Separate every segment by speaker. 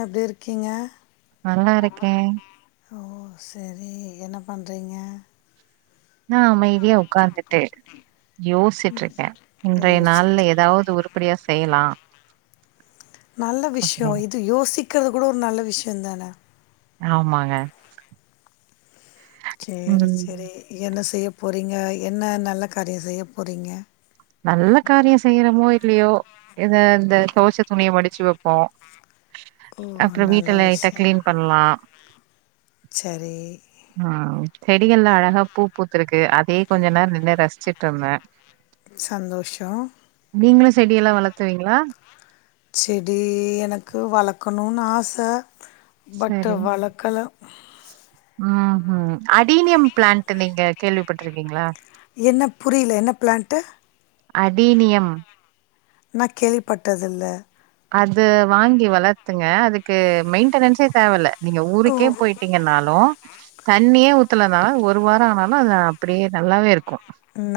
Speaker 1: அது இருக்கீங்க
Speaker 2: நல்லாருக்கே
Speaker 1: ஓ சரி என்ன பண்றீங்க?
Speaker 2: நா அமைதியா ஒக்காந்துட்டு யோசிட்ருக்கே இன்றைய
Speaker 1: யோசிச்சுட்டு
Speaker 2: நாள்ல எதாவுது உருப்புடியா செய்யலா
Speaker 1: நல்ல விஷ்யொ
Speaker 2: அப்டின்னு
Speaker 1: இது யோசி க்கறது கூட ஒரு நல்ல விஷ்யொந்தான
Speaker 2: ஆமாங்க
Speaker 1: சேரி
Speaker 2: ம்
Speaker 1: சேரி என்ன செய்ய போறீங்க? என்ன நல்ல காரிய செய்ய போறீங்க?
Speaker 2: நல்ல காரிய செய்றமோ இல்லயோ எதா இந்த தொவச்ச துணிய மடிச்சு வப்போ
Speaker 1: ஓ
Speaker 2: அப்ற வீட்ட
Speaker 1: நல்ல
Speaker 2: லைட்டா
Speaker 1: விஷயம்
Speaker 2: க்ளீன் பண்லா
Speaker 1: சரி
Speaker 2: ம் செடிகள்ல அழகா பூ பூத் துருக்கு அதயே கொஞ்ச நேர நின்னு ரசிச்சுட்ருந்தே
Speaker 1: சந்தோஷொ
Speaker 2: நீங்களு செடியெல்லா வளத்துவீங்ளா?
Speaker 1: செடீ எனக்கு வளக்கனுன் ஆச பட்டு
Speaker 2: சரி
Speaker 1: வளக்கல
Speaker 2: ம் ஹும் அடீனியம் பிளான்ட்டு நீங்க கேள்விபட்ருக்கீங்ளா?
Speaker 1: என்ன புரில என்ன பிளான்ட்டு?
Speaker 2: அதீனியம்
Speaker 1: நா கேள்விபட்டதில்ல
Speaker 2: அது வாங்கி வளத்துங்க அதுக்கு மெயின்டனன்ஸே தேவல்ல நீங்க
Speaker 1: ஓ
Speaker 2: ஊருக்கே போய்ட்டிங்கன்னாலு தண்ணியே ஊத்தலனா ஒரு வார ஆனாலு அது அப்புடியே நல்லாவே இரு க்கு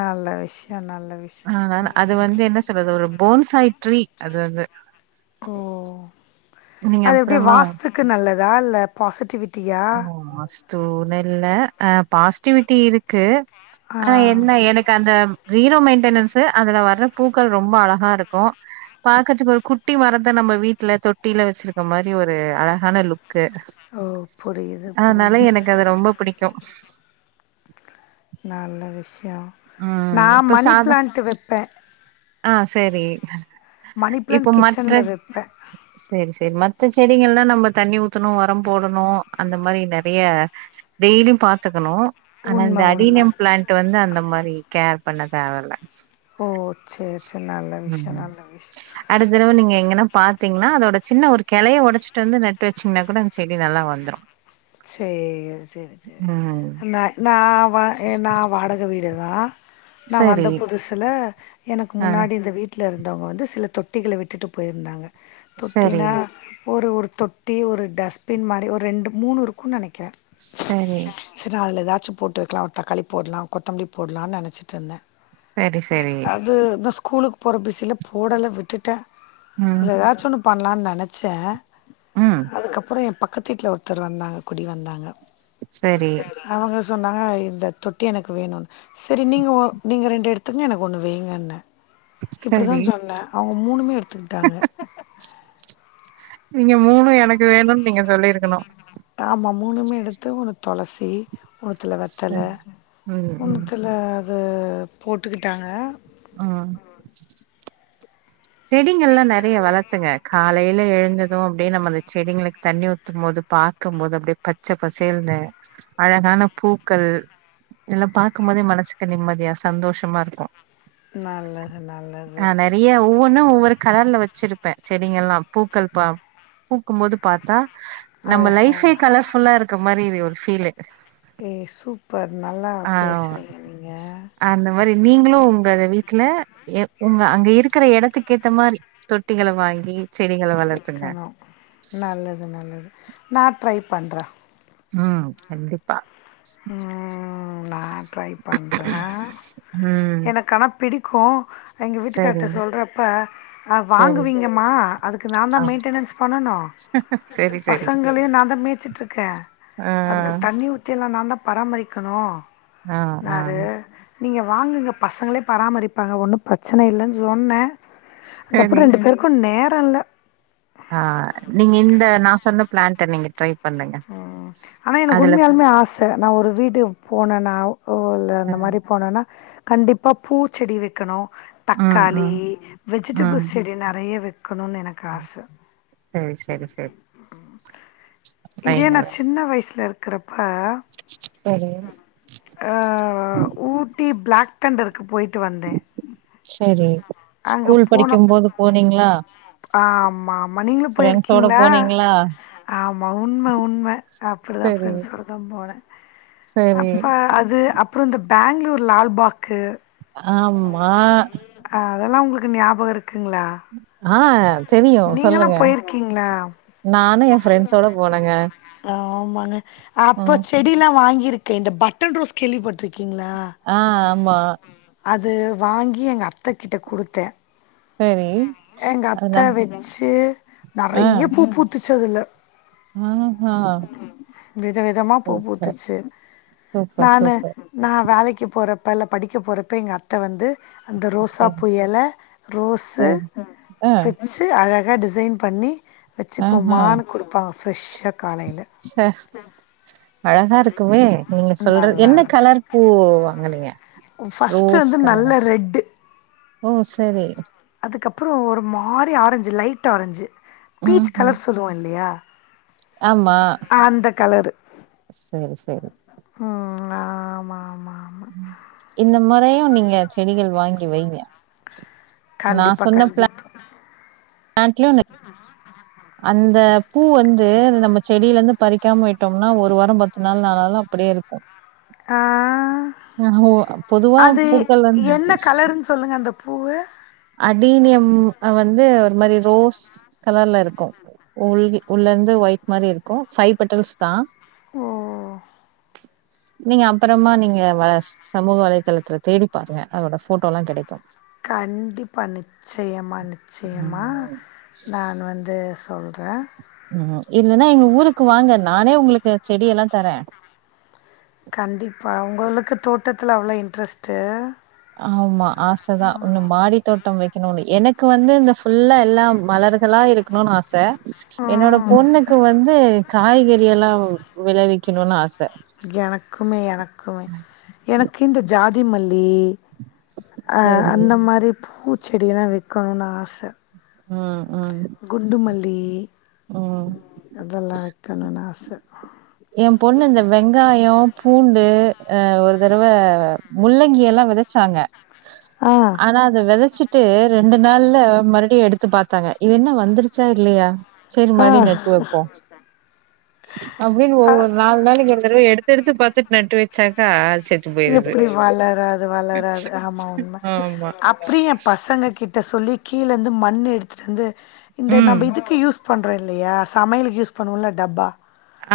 Speaker 1: நல்ல விஷயம் நல்ல விஷயம்
Speaker 2: ஆ அது வந்து என்ன சொல்றது ஒரு போன்ஸ் ஆயி ட்ரீ அது வந்து
Speaker 1: ஓ
Speaker 2: ஆஹ
Speaker 1: அது எப்டி வாஸ்துக்கு நல் லதா இல்ல பாசிட்டிவி
Speaker 2: ஓ வாஸ்தூனில்ல ஆ பாசிட்டிவிட்டி இருக்கு
Speaker 1: ஆ
Speaker 2: ஆனா என்ன எனக்கு அந்த ஜீரோ மெயிடெனன்ஸு அதுல வர்ற பூக்கள் ரொம்ப அழகா இருக்கு பாக்கறதுக்கு ஒரு குட்டி மரத்த நம்ம வீட்ல தொட்டியில வச்சிருக்க மாரி ஒரு அழகான லுக்
Speaker 1: ஓ புரி
Speaker 2: ஆனாலு எனக்கு அது ரொம்ப புடிக்கு
Speaker 1: நல்ல விஷய யா நா
Speaker 2: ம் இப்ப
Speaker 1: மணி
Speaker 2: சாதா
Speaker 1: பிளான்ட்டு வெப்பே
Speaker 2: ஆ செரி
Speaker 1: மணி
Speaker 2: இப்ப
Speaker 1: பிளான்ட்
Speaker 2: மற்ற
Speaker 1: கிச்சன்ல வெப்பே
Speaker 2: செரி செரி மத்த செடிகள்லா நம்ம தண்ணி ஊத்தணு ஒரம் போடணு அந்த மாரி நெறய டெய்லி பாத்துக்கணு ஆனா இந்த
Speaker 1: உண்ம உண்ம
Speaker 2: அடீனியம் பிளான்ட் வந்து அந்த மாதிரி கேர் பண்ண தேவல்ல
Speaker 1: ஓ சேரி
Speaker 2: ம் அடுத்தடவ நீங்க எங்கனா பாத்திங்கெனா அதோட சின்ன ஒரு கெளய ஒடச்சிட்டு வந்து நட்டு வச்சீங்கனா கூட அந்த செடி நல்லா வந்துரு
Speaker 1: சேரி சேரி சேரி சேரி
Speaker 2: ம்
Speaker 1: ந ந வா ந வாடக வீடு வீடுதா நா வந்த
Speaker 2: சரி
Speaker 1: புதுசுல எனக்கு
Speaker 2: ஆ
Speaker 1: முன்னாடி இந்த வீட்டுல இருந்தவங்க வந்து சில தொட்டிகள விட்டுட்டு போயிருந்தாங்க
Speaker 2: சரி
Speaker 1: தொட்டினா ஒரு ஒரு தொட்டி ஒரு டஸ்பின் மாரி ஒரு ரெண்டு மூனு க்கு நெனக்குறே
Speaker 2: சரி
Speaker 1: ந அதுல ஏதாச்சு போட்டு வெக்கலா தக்காளி போடலா கொத்தமல்லி போடலானு நெனச்சிட்டுருந்தே
Speaker 2: செரி செரி
Speaker 1: ஸ்கூலுக்கு போற பிஸியில போடல விட்டுட்டே
Speaker 2: ம்
Speaker 1: அதுல ஏதாச்சு ஒன்னு பண்லால நெனச்சே
Speaker 2: ம்
Speaker 1: அதுக்கப்றோ எம்பக்க பக்கத்து வீட்ல் ஒருத்தர் வந்தாங்க குடி வந்தாங்க
Speaker 2: சரி
Speaker 1: அவுங்க சொன்னாங்க இந்த தொட்டி எனக்கு வேணுனு செரி நீங்க நீங்க ரெண்டு எடுத்துக்கங்க எனக்கு ஒன்னு வைங்கன்னே இப்டித்தா
Speaker 2: சரி
Speaker 1: சொன்னே அவுங்க மூனுமே எடுத்துக்கிட்டாங்க
Speaker 2: நீங்க மூணு எனக்கு வேணுன்னு நீங்க சொல்லிருக்கணு
Speaker 1: ஆமா மூணுமே எடுத்து ஒன்னு தொளசி மூத்துல
Speaker 2: ச
Speaker 1: வெத்தல
Speaker 2: ம் ம்
Speaker 1: நூத்துல ஆ போட்டுக்கிட்டாங்க
Speaker 2: ஆ செடிங்கல்லா நெறைய வளத்துங்க காலையில எழுந்து அதுவு அப்பிடியே நம்ம அந்த செடிகளுக்கு தண்ணி ஊத்தும் போது பாக்குபோது அப்பிடியே பச்ச பசேல்ன்னு அழகான பூக்கள் இதல்லா பார்க்கும் போது மனசுக்கு நிம்மதியா சந்தோஷமா இருக்கு
Speaker 1: நல்லது நல்லது
Speaker 2: ஒன்னு ஒவ்வொரு கலர்ல வச்சிருப்பே செடிங்கலெலா பூக்கள் பா பூக்கு போது பாத்தா நம்ம
Speaker 1: அழகா
Speaker 2: லைஃபே கலர்ஃபுல்லா இருக்க மாரி இரு ஃபீலு
Speaker 1: ஏ சூப்
Speaker 2: ஆ அந்த மாரி நீங்களும் இந்தது வீட்ல எப் உங்க அங்க இருக்கிற எடத்துக்கு ஏத்த மாரி தொட்டிகள வாங்கி செடிகள வளர்த்துங்க
Speaker 1: நிக்கணு நல்லது நல்லது நா ட்ரை பண்றே
Speaker 2: ஆ கண்டிப்பா
Speaker 1: ம் நா ட்ரை பண்றே
Speaker 2: ம்
Speaker 1: எனக் ஆனா பிடிக்கு எங்க
Speaker 2: சரி
Speaker 1: வீட்டுக்கார்ட சொல்றப்ப அ
Speaker 2: சரி
Speaker 1: வாங்குவீங்கம்மா அதுக்கு நா தா
Speaker 2: ஆ
Speaker 1: மெயின்டனன்ஸ் பண்ணணு
Speaker 2: சரி சரி
Speaker 1: பசங்களயு நா தா மேய்ச்சிட்ருக்கே
Speaker 2: ஆ
Speaker 1: அதுக்கு தண்ணி ஊத்தியெல்லா நா தா பராமரிக்கணு
Speaker 2: ஆ ஆ
Speaker 1: நீங்க வாங்குங்க பசங்களே பராமரிப்பாங்க ஒன்னு பிரச்சன இல்லன்னு சொன்னே அதுக்கப்பறோ
Speaker 2: சரி
Speaker 1: ரெண்டு பேருக்கு நே டல்ல
Speaker 2: ஆ நீங்க இந்த நா சொன்ன பிளான்ட நீங்க ட்ரை பண்ணுங்க
Speaker 1: ஆனா எனக்கு
Speaker 2: அதுல
Speaker 1: உண்மையாலுமே ஆச நா ஒரு வீட்க் போனனாவு ஓ ச
Speaker 2: அ
Speaker 1: அந்த மாரி போனன்னா கண்டிப்பா பூச்செடி வைக்கணு
Speaker 2: ம்
Speaker 1: தக்காளி
Speaker 2: ம்
Speaker 1: வெஜிடபிள்
Speaker 2: ம்
Speaker 1: செடி நெறைய வைக் க்கணுன் எனக்கு ஆச
Speaker 2: சரி சரி சரி
Speaker 1: இதே
Speaker 2: வைங்க
Speaker 1: நா
Speaker 2: வைங்க
Speaker 1: சின்ன வயசுல இரு க்குறப் ப
Speaker 2: சரி
Speaker 1: ஆ ஊட்டி பிளாக் தண்டருக்கு போயிட்டு வந்தே
Speaker 2: செரி ஸ்கூல் படிக்கும் போது போனீங்ளா
Speaker 1: ஆமா ஆமா நீங்களு போயிருக்கீங்ளா
Speaker 2: போனீங்களா
Speaker 1: ஆமா உண்ம உண்ம அப்பிடிதா
Speaker 2: சரி
Speaker 1: ஃப்ரெண்ட்ஸ் கூட தா போனே
Speaker 2: சரி
Speaker 1: அப்ப அது அப்றொந்த பெங்களூர் லால்பாக்கு
Speaker 2: ஆமா
Speaker 1: கு ஞாபக இரு க்குங்ளா?
Speaker 2: ஆ தெரியு
Speaker 1: நீங்களா
Speaker 2: சொல்லுங்க
Speaker 1: போயிருக்கீங்ளா?
Speaker 2: நானு எ ஃப்ரெண்ட்ஸோட போனேங்க
Speaker 1: ஆமாங்க அப்ப
Speaker 2: ம்
Speaker 1: செடில்லா வாங்கியிரு இந்த பட்டன் ரோஸ் கேள்விபட்ருக்
Speaker 2: ஆ ஆமா
Speaker 1: அது வாங்கி எங்க அத்தக்கிட்ட குடுத்தே
Speaker 2: சரி
Speaker 1: எங்க
Speaker 2: அதெல்லா
Speaker 1: அத்த வச்சு
Speaker 2: ஆ
Speaker 1: நெறைய பூ பூத்துச்சு அதுல
Speaker 2: ஆஹா
Speaker 1: வித விதமா பூ
Speaker 2: சூப்பர்,
Speaker 1: பூத்துச்சு
Speaker 2: சூப்பர்,
Speaker 1: நானு
Speaker 2: சூப்பர்.
Speaker 1: நா வேலைக்கு போற ப்பல்ல படிக்க போற ப்ப எங்க அத்த வந்து அந்த
Speaker 2: சரி,
Speaker 1: ரோசாப்பூ எல ரோஸு
Speaker 2: சரி. ஆ,
Speaker 1: வச்சு அழ கா டிசைன் பண்ணி வச்சுக்கோமானு குடுப்பாங்க ஃப்ரெஷ்ஷா காலையில
Speaker 2: ச அழகா இருக்குமே நீங்க சொல்ற என்ன கலர் பூ வாங்குனீங்க?
Speaker 1: ஃபர்ஸ்ட்டு
Speaker 2: ரோஸ்
Speaker 1: வந்து நல்ல
Speaker 2: கலரா?
Speaker 1: ரெட்டு
Speaker 2: ஓ செரி
Speaker 1: அதுக்கப்றொ ஒரு மாரி ஆரஞ்சு லைட் ஆரஞ்சு பீச்
Speaker 2: ம்ஹ்ம்.
Speaker 1: கலர் சொல்லுவோ இல்லையா
Speaker 2: ஆமா
Speaker 1: அந்த கலரு
Speaker 2: சரி சரி
Speaker 1: ஆ மா மா
Speaker 2: இப்பயு நீங்க செடிகள் வாங்கி வைங்க நான்
Speaker 1: கண்டிப்பா
Speaker 2: சொன்ன
Speaker 1: கண்டிப்
Speaker 2: [unintelligible] அந்த பூ வந்து நம்ம செடியில இருந்து பறிக்காம விட்டோம்னா ஒரு வாரோ பத்து நாள் ஆனாலு அப்டியே இருக்கு
Speaker 1: ஆ
Speaker 2: பொதுவா
Speaker 1: அது
Speaker 2: பூக்கள் வந்து
Speaker 1: என்ன கலர்ன்னு சொல்லுங்க அந்த பூவு
Speaker 2: அடீனியம் வந்து ஒரு மாரி ரோஸ் கலர்ல இருக்கு உள் உள்ள இருந்து ஒயிட் மாரி இருக்கு ஃபை பெட்டல்ஸ் தா
Speaker 1: ஓ
Speaker 2: நீங்க அப்புறமா நீங்க வ சமூக வலைத்தளத்துல தேடி பாருங்க அதோட ஃபோட்டோலா கெடைக்கு
Speaker 1: கண் டிப்பா நிச்சயமா நிச்சயமா நான் வந்து சொ
Speaker 2: உ இல்லைன்னா எங்க ஊருக்கு வாங்கன் நானே உங்களுக்கு செடி எல்லா தரே
Speaker 1: கண்டிப்பா உங்களுக்கு தோட்டத்துல அவ்ளோ இன்ட்ரெஸ்ட்டு
Speaker 2: ஆமா ஆச தா இன்னு மாடித் தோட்டோ வைக்கணும்னு எனக் க்கு வந்து இந்த ஃபுல்லா எல்லா மலர்களா இருக்கணும்னு ஆச என்னோட
Speaker 1: ம்
Speaker 2: பொண்ணுக்கு வந்து காய்கறி எல்லா விளவிக்கணும்னு ஆஸ்
Speaker 1: எனக்குமே எனக்குமே எனக்கு இந்த ஜாத் தி மல்லி அ
Speaker 2: சரி
Speaker 1: அந்த மாரி பூத் செடியெல்லா வெக்கணும்னு ஆச
Speaker 2: ம் ம்
Speaker 1: குண்டுமல்லி
Speaker 2: ம்
Speaker 1: டீ அதெல்லா வக்கணும்னு ஆச
Speaker 2: எ பொண்ணு இந்த வெங்காயோ பூண் உஆ ஒரு தரவ முள்ளங்கி எல்லா வெதச்சாங்க
Speaker 1: ஆ
Speaker 2: ஆனா அத வெதச்சிட்டு ரெண்டு நாள்ல மறுடியு எடுத்து பாத்தாங்க இது என்ன வந்துருச்சா இல்லையா சரி
Speaker 1: ஆ
Speaker 2: மடி நட்டு வெப்போ
Speaker 1: அ
Speaker 2: ஒவ்வொரு நாள் நாளைக்கு இந்த தடவ எடுத்து எடுத்து பாத்துட்டு நட்டு வச்சாக்கா செத்து போயிருது.
Speaker 1: எப்டி வளராது வளராது ஆமா உண்ம
Speaker 2: ஆமா.
Speaker 1: அப்டி எ பசங்க கிட்ட சொல்லி கீழ இருந்து மண்ணு எடுத்துட்டு வந்து இந்த
Speaker 2: ம்.
Speaker 1: நம்ம இதுக்கு யூஸ் பண்றோ இல்லயா சமையலுக்கு யூஸ் பண்ணுவோல டப்பா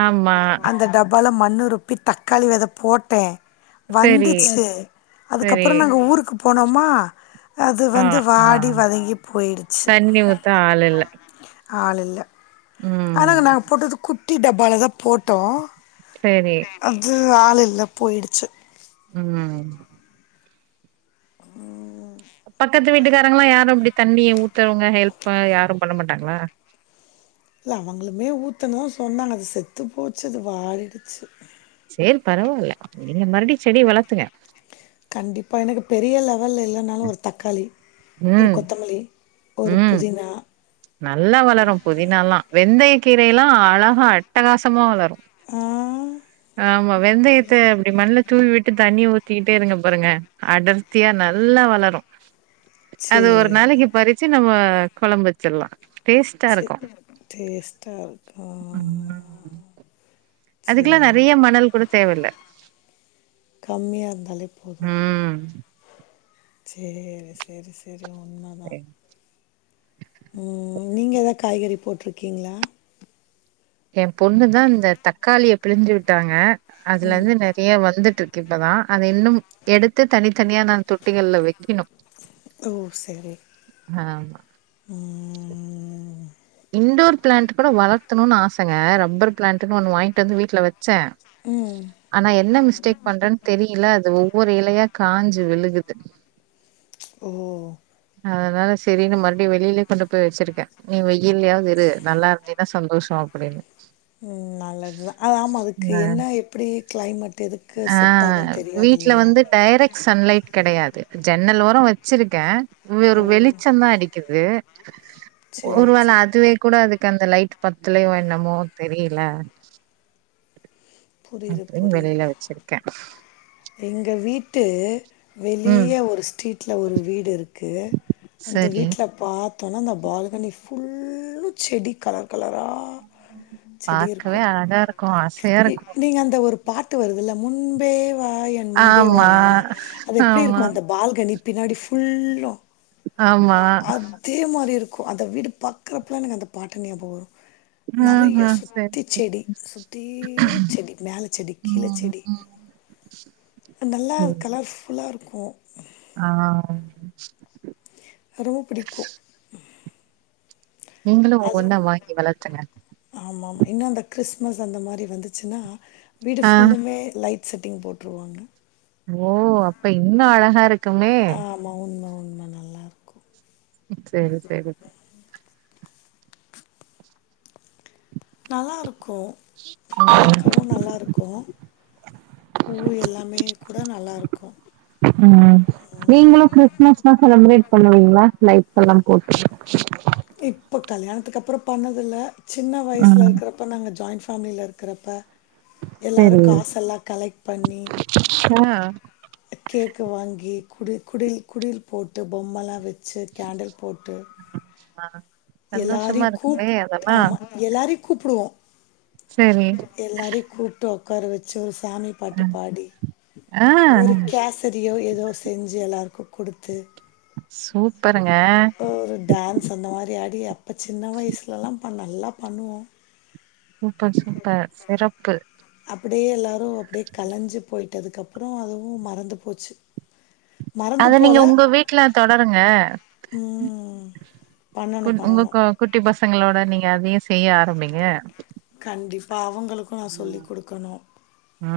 Speaker 2: ஆமா.
Speaker 1: அந்த டப்பால மண்ணு திருப்பி தக்காளி வெத போட்டே
Speaker 2: சரி,
Speaker 1: வந்துச்சு
Speaker 2: சரி.
Speaker 1: அதுக்கப்புற நாங்க ஊருக்கு போனோமா அது
Speaker 2: ஆ,
Speaker 1: வந்து
Speaker 2: ஆ.
Speaker 1: வாடி வதங்கி போயிடுச்சு
Speaker 2: தண்ணி ஊத்த ஆள் இல்ல.
Speaker 1: ஆளில்ல
Speaker 2: ம்.
Speaker 1: ஆனங்க நாங்க போட்டது கு குட்டி டப்பால தா போட்டோ
Speaker 2: சரி.
Speaker 1: அது ஆள் இல்ல போயிடு ச
Speaker 2: உம்
Speaker 1: உ [inaudible]
Speaker 2: பக்கத்து வீட்டுக்காரங்கல்லா யாரும் இப்டி தண்ணிய ஊத்துறவங்க ஹெல்ப் யாரு பண்ண மாட்டாங்ளா
Speaker 1: இல்ல அவுங்களுமே ஊத்தனு சொன்னாங்க அது செத்து போச்சு அது வாடிடுச்சு
Speaker 2: சேரி பரவாயில்ல நீங்க மறுபடி செடிய வளத்துங்க
Speaker 1: கண்டிப்பா எனக்கு பெரிய லெவல்ல இல்லைனாலு ஒரு தக்காளி ஒரு
Speaker 2: ம்
Speaker 1: கொத்தமல்லி ஒரு
Speaker 2: ம்
Speaker 1: புதினா
Speaker 2: நல்லா வளரு புதினால்லா வெந்தய கீரை எல்லா அழகா அட்டகாசமா வளரு
Speaker 1: ஆஹ்
Speaker 2: ஆமா வெந்தயத்த அப்டி மண்ல தூவி விட்டு தண்ணிய ஊத்திக்கிட்டே இருங்க பாருங்க அடர்த்தியா நல்லா வளரு அது ஒரு
Speaker 1: சேரி
Speaker 2: நாளைக்கு பறிச்சு நம்ம ஆ கொழம்பு வச்சிற்லா
Speaker 1: ச டேஸ்டா இருக்கு
Speaker 2: அதுகுலா நறையா மணல் கூட தேவயில்ல
Speaker 1: கம்மியா இருந்தாலேப்
Speaker 2: உ
Speaker 1: சேரி சரி சரி
Speaker 2: கரெக்
Speaker 1: உ நீங்க எதா காய்கறி போட்ருக்கீங்ளா
Speaker 2: எ பொண்ணு தா இந்த தக்காளிய பிழிஞ்சு விட் டாங்க அதுலருந்து நெறயா வந்துட்டு இப்பதா அத இன்னு எடுத்து தனித்தனியா நா தொட்டிகள்ல வக்கிணு
Speaker 1: ஓ சேரி
Speaker 2: ஆ
Speaker 1: உ
Speaker 2: இண்டோர் பிளாண்ட் கூட வளத்தணுனு ஆசங்க ரப்பர் பிளாண்ட்னு ஒன்னு வாங்ட்டு வந்து வீட்ல வ சே ஆனா என்ன மிஸ்டேக் பண்றேன் தெரியில அது ஒவ்வொரு இலையா காஞ்சு விழு குது
Speaker 1: ச் ஓ
Speaker 2: அதனால சேரினு மறுடி வெளிலே கொண்டு போய் வச்சிருக்கே நீ வை ல்லேயாவது இரு நல்லா இருந்தே ந்தா சந்தோஷோ அப்டின்னு
Speaker 1: உ நல்லதுதா ஆமா அதுக்கு
Speaker 2: அ
Speaker 1: என்ன எப்டி கிளைமேட் எதுக்கு
Speaker 2: ஆ
Speaker 1: செட் ஆகன்னு
Speaker 2: வீட்ல
Speaker 1: தெரியாதில்லயா
Speaker 2: வந்து டைரக்ட் சன்லைட் கெடையாது ஜன்னல் ஓரோ வச்சிருக்கே வ ஒரு வெளிச்சந்தா அடிக்குது
Speaker 1: சேரி
Speaker 2: ஆனா அதுவே கூட அதுக்க அந்த லைட் பத்துலயோ என்னமோ தெரியில
Speaker 1: புரியுது
Speaker 2: அப்டியு
Speaker 1: புரியுது
Speaker 2: வெளில வச்சிருக்கே
Speaker 1: எங்க வீட்டு
Speaker 2: ம்
Speaker 1: வெளிய ஒரு ஸ்ட்ரீட் வீட்ல ஒரு வீடு இருக் அந்த
Speaker 2: சரி
Speaker 1: வீட்ல பாத் த்தல அந்த பால்கனி ஃபுல்லு செடி கலர் கலரா செடி
Speaker 2: பாக்கவே
Speaker 1: இருக்கும்.
Speaker 2: அழகாருக்கு
Speaker 1: இ
Speaker 2: ஆசையாருக்கு
Speaker 1: நீங்க அந்த ஒரு பாட்டு வருதுல்ல முன்பேவ் வா என்
Speaker 2: ஆமா
Speaker 1: முன்பேவால அது
Speaker 2: ஆமா
Speaker 1: எப்டிருக்கு அந்த பால்கனிப் பின்னாடி ஃபுல்லு
Speaker 2: ஆமா
Speaker 1: அதே மாரி இருக் க்கு அந்த வீடு பாக்குறப்பல்ல எனக்கு அந்த பாட்டு ஞியாபகோ வரு நறையா
Speaker 2: ஆஹா சரி
Speaker 1: சுத்தி
Speaker 2: சரி
Speaker 1: செடி சுத்தில்லு செடி மேல செடி கீழ
Speaker 2: ம்
Speaker 1: செடி
Speaker 2: ம்
Speaker 1: நல்லா
Speaker 2: சரி
Speaker 1: கலர் ஃபுல்லா நல்லாருக்கு
Speaker 2: ஆ ஆம்
Speaker 1: ரொம்ப புடிக்கு
Speaker 2: நீங்களு ஒன்ன வாங்கி வளத்துங்க
Speaker 1: இன்னு அந்த கிறிஸ்மஸ் அந்த மாரி வந்துச்சுன்னா வீடு
Speaker 2: ஆ
Speaker 1: ஃபுல்லுமே லைட் செட்டிங் போட்ருவாங்க
Speaker 2: ஓ அப்ப இன்னு அழகா இருக்
Speaker 1: ஆமா உண்ம உண் ரொம்ப நல்லாருக்கு
Speaker 2: ம் சேரி சேரிக்
Speaker 1: நல்லா இருக்கு பாக்கவு நல்லா இருக்கு
Speaker 2: ம் நீங்களு கிறிஸ்மஸ்ல்லா செலிப்ரேட் பண்ணுவீங்களா லைட்ஸ் எல்லா போட்டு
Speaker 1: இப்போ கல்யாணத்துக்கு அப்புறோ பண்ணதில்ல சின்ன வயிசுல
Speaker 2: ம்
Speaker 1: இருக்குறப்ப நாங்க ஜாயின்ஃ ஃபேமிலில இருக்குறப்ப எல்லாரு
Speaker 2: சேரி
Speaker 1: காஸ் எல்லா கலைக்ட் பண்ணி
Speaker 2: ஆ
Speaker 1: கேக்கு வாங்கி குடு குடில் குடில் போட்டு பொம்மளா வச் ச்ச கேண்டல் போட்டு
Speaker 2: ஆஹ
Speaker 1: எல்லாரையு கூப் ஆமா எல்லாரையு கூப்புடுவோ
Speaker 2: சேரி
Speaker 1: எல்லாரியு கூப்ட்டோ கரச்சி ஒரு ஸ் சாமி பாட்டுப்பாடி
Speaker 2: ஆ
Speaker 1: ஒரு கேசரியோ ஏதோ செஞ்சி எல்லாருக்கு குடுத்து
Speaker 2: சூப்பருங்க
Speaker 1: டியா இப்ப சின்ன வயசுல்லா அப்ப நல்லா பண்ணுவோ
Speaker 2: சூப்பர் சிஸ்டர் சிறப்பு
Speaker 1: அப்பிடியே எல்லாரு அப்பிடியே கலைஞ்சி போய்டிட்டதுக்கப்புறோ அதுவு மறந்து போச்சி
Speaker 2: அத நீங்க உங்க வீட்ல தொடருங்க
Speaker 1: ம்
Speaker 2: கு
Speaker 1: பண்ணணு
Speaker 2: உங்க
Speaker 1: பண்ணணு
Speaker 2: க் குட்டி பசங் சங்களோட நீங்க அதயே செய்ய ஆரபிங்க
Speaker 1: கண்டிப்பா அவுங்
Speaker 2: ஆ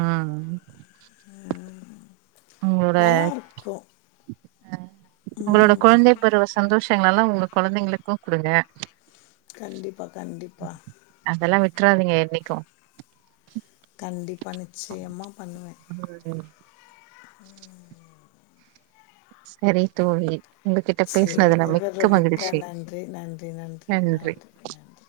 Speaker 1: நல்லா இருக்கு
Speaker 2: உங்களோட கொழந்தை பருவ சந்தோஷங்கல்லா உங்களுக் கொழந்தைங்களுக்கு குடுங்க
Speaker 1: கண்டிப்பா கண்டிப்பா
Speaker 2: ட்றாதீங்க என்னிக்கு
Speaker 1: [inaudible] மன்ச்சியமாங்க
Speaker 2: ம் சேரி தோழி உங்ககிட்ட
Speaker 1: சேரி
Speaker 2: பேசுனதுல
Speaker 1: விவர
Speaker 2: மிக்க
Speaker 1: மிக்கா
Speaker 2: மகிழ்ச்சி
Speaker 1: நன்றி நன்றி நன்றி நன்றி நன்றி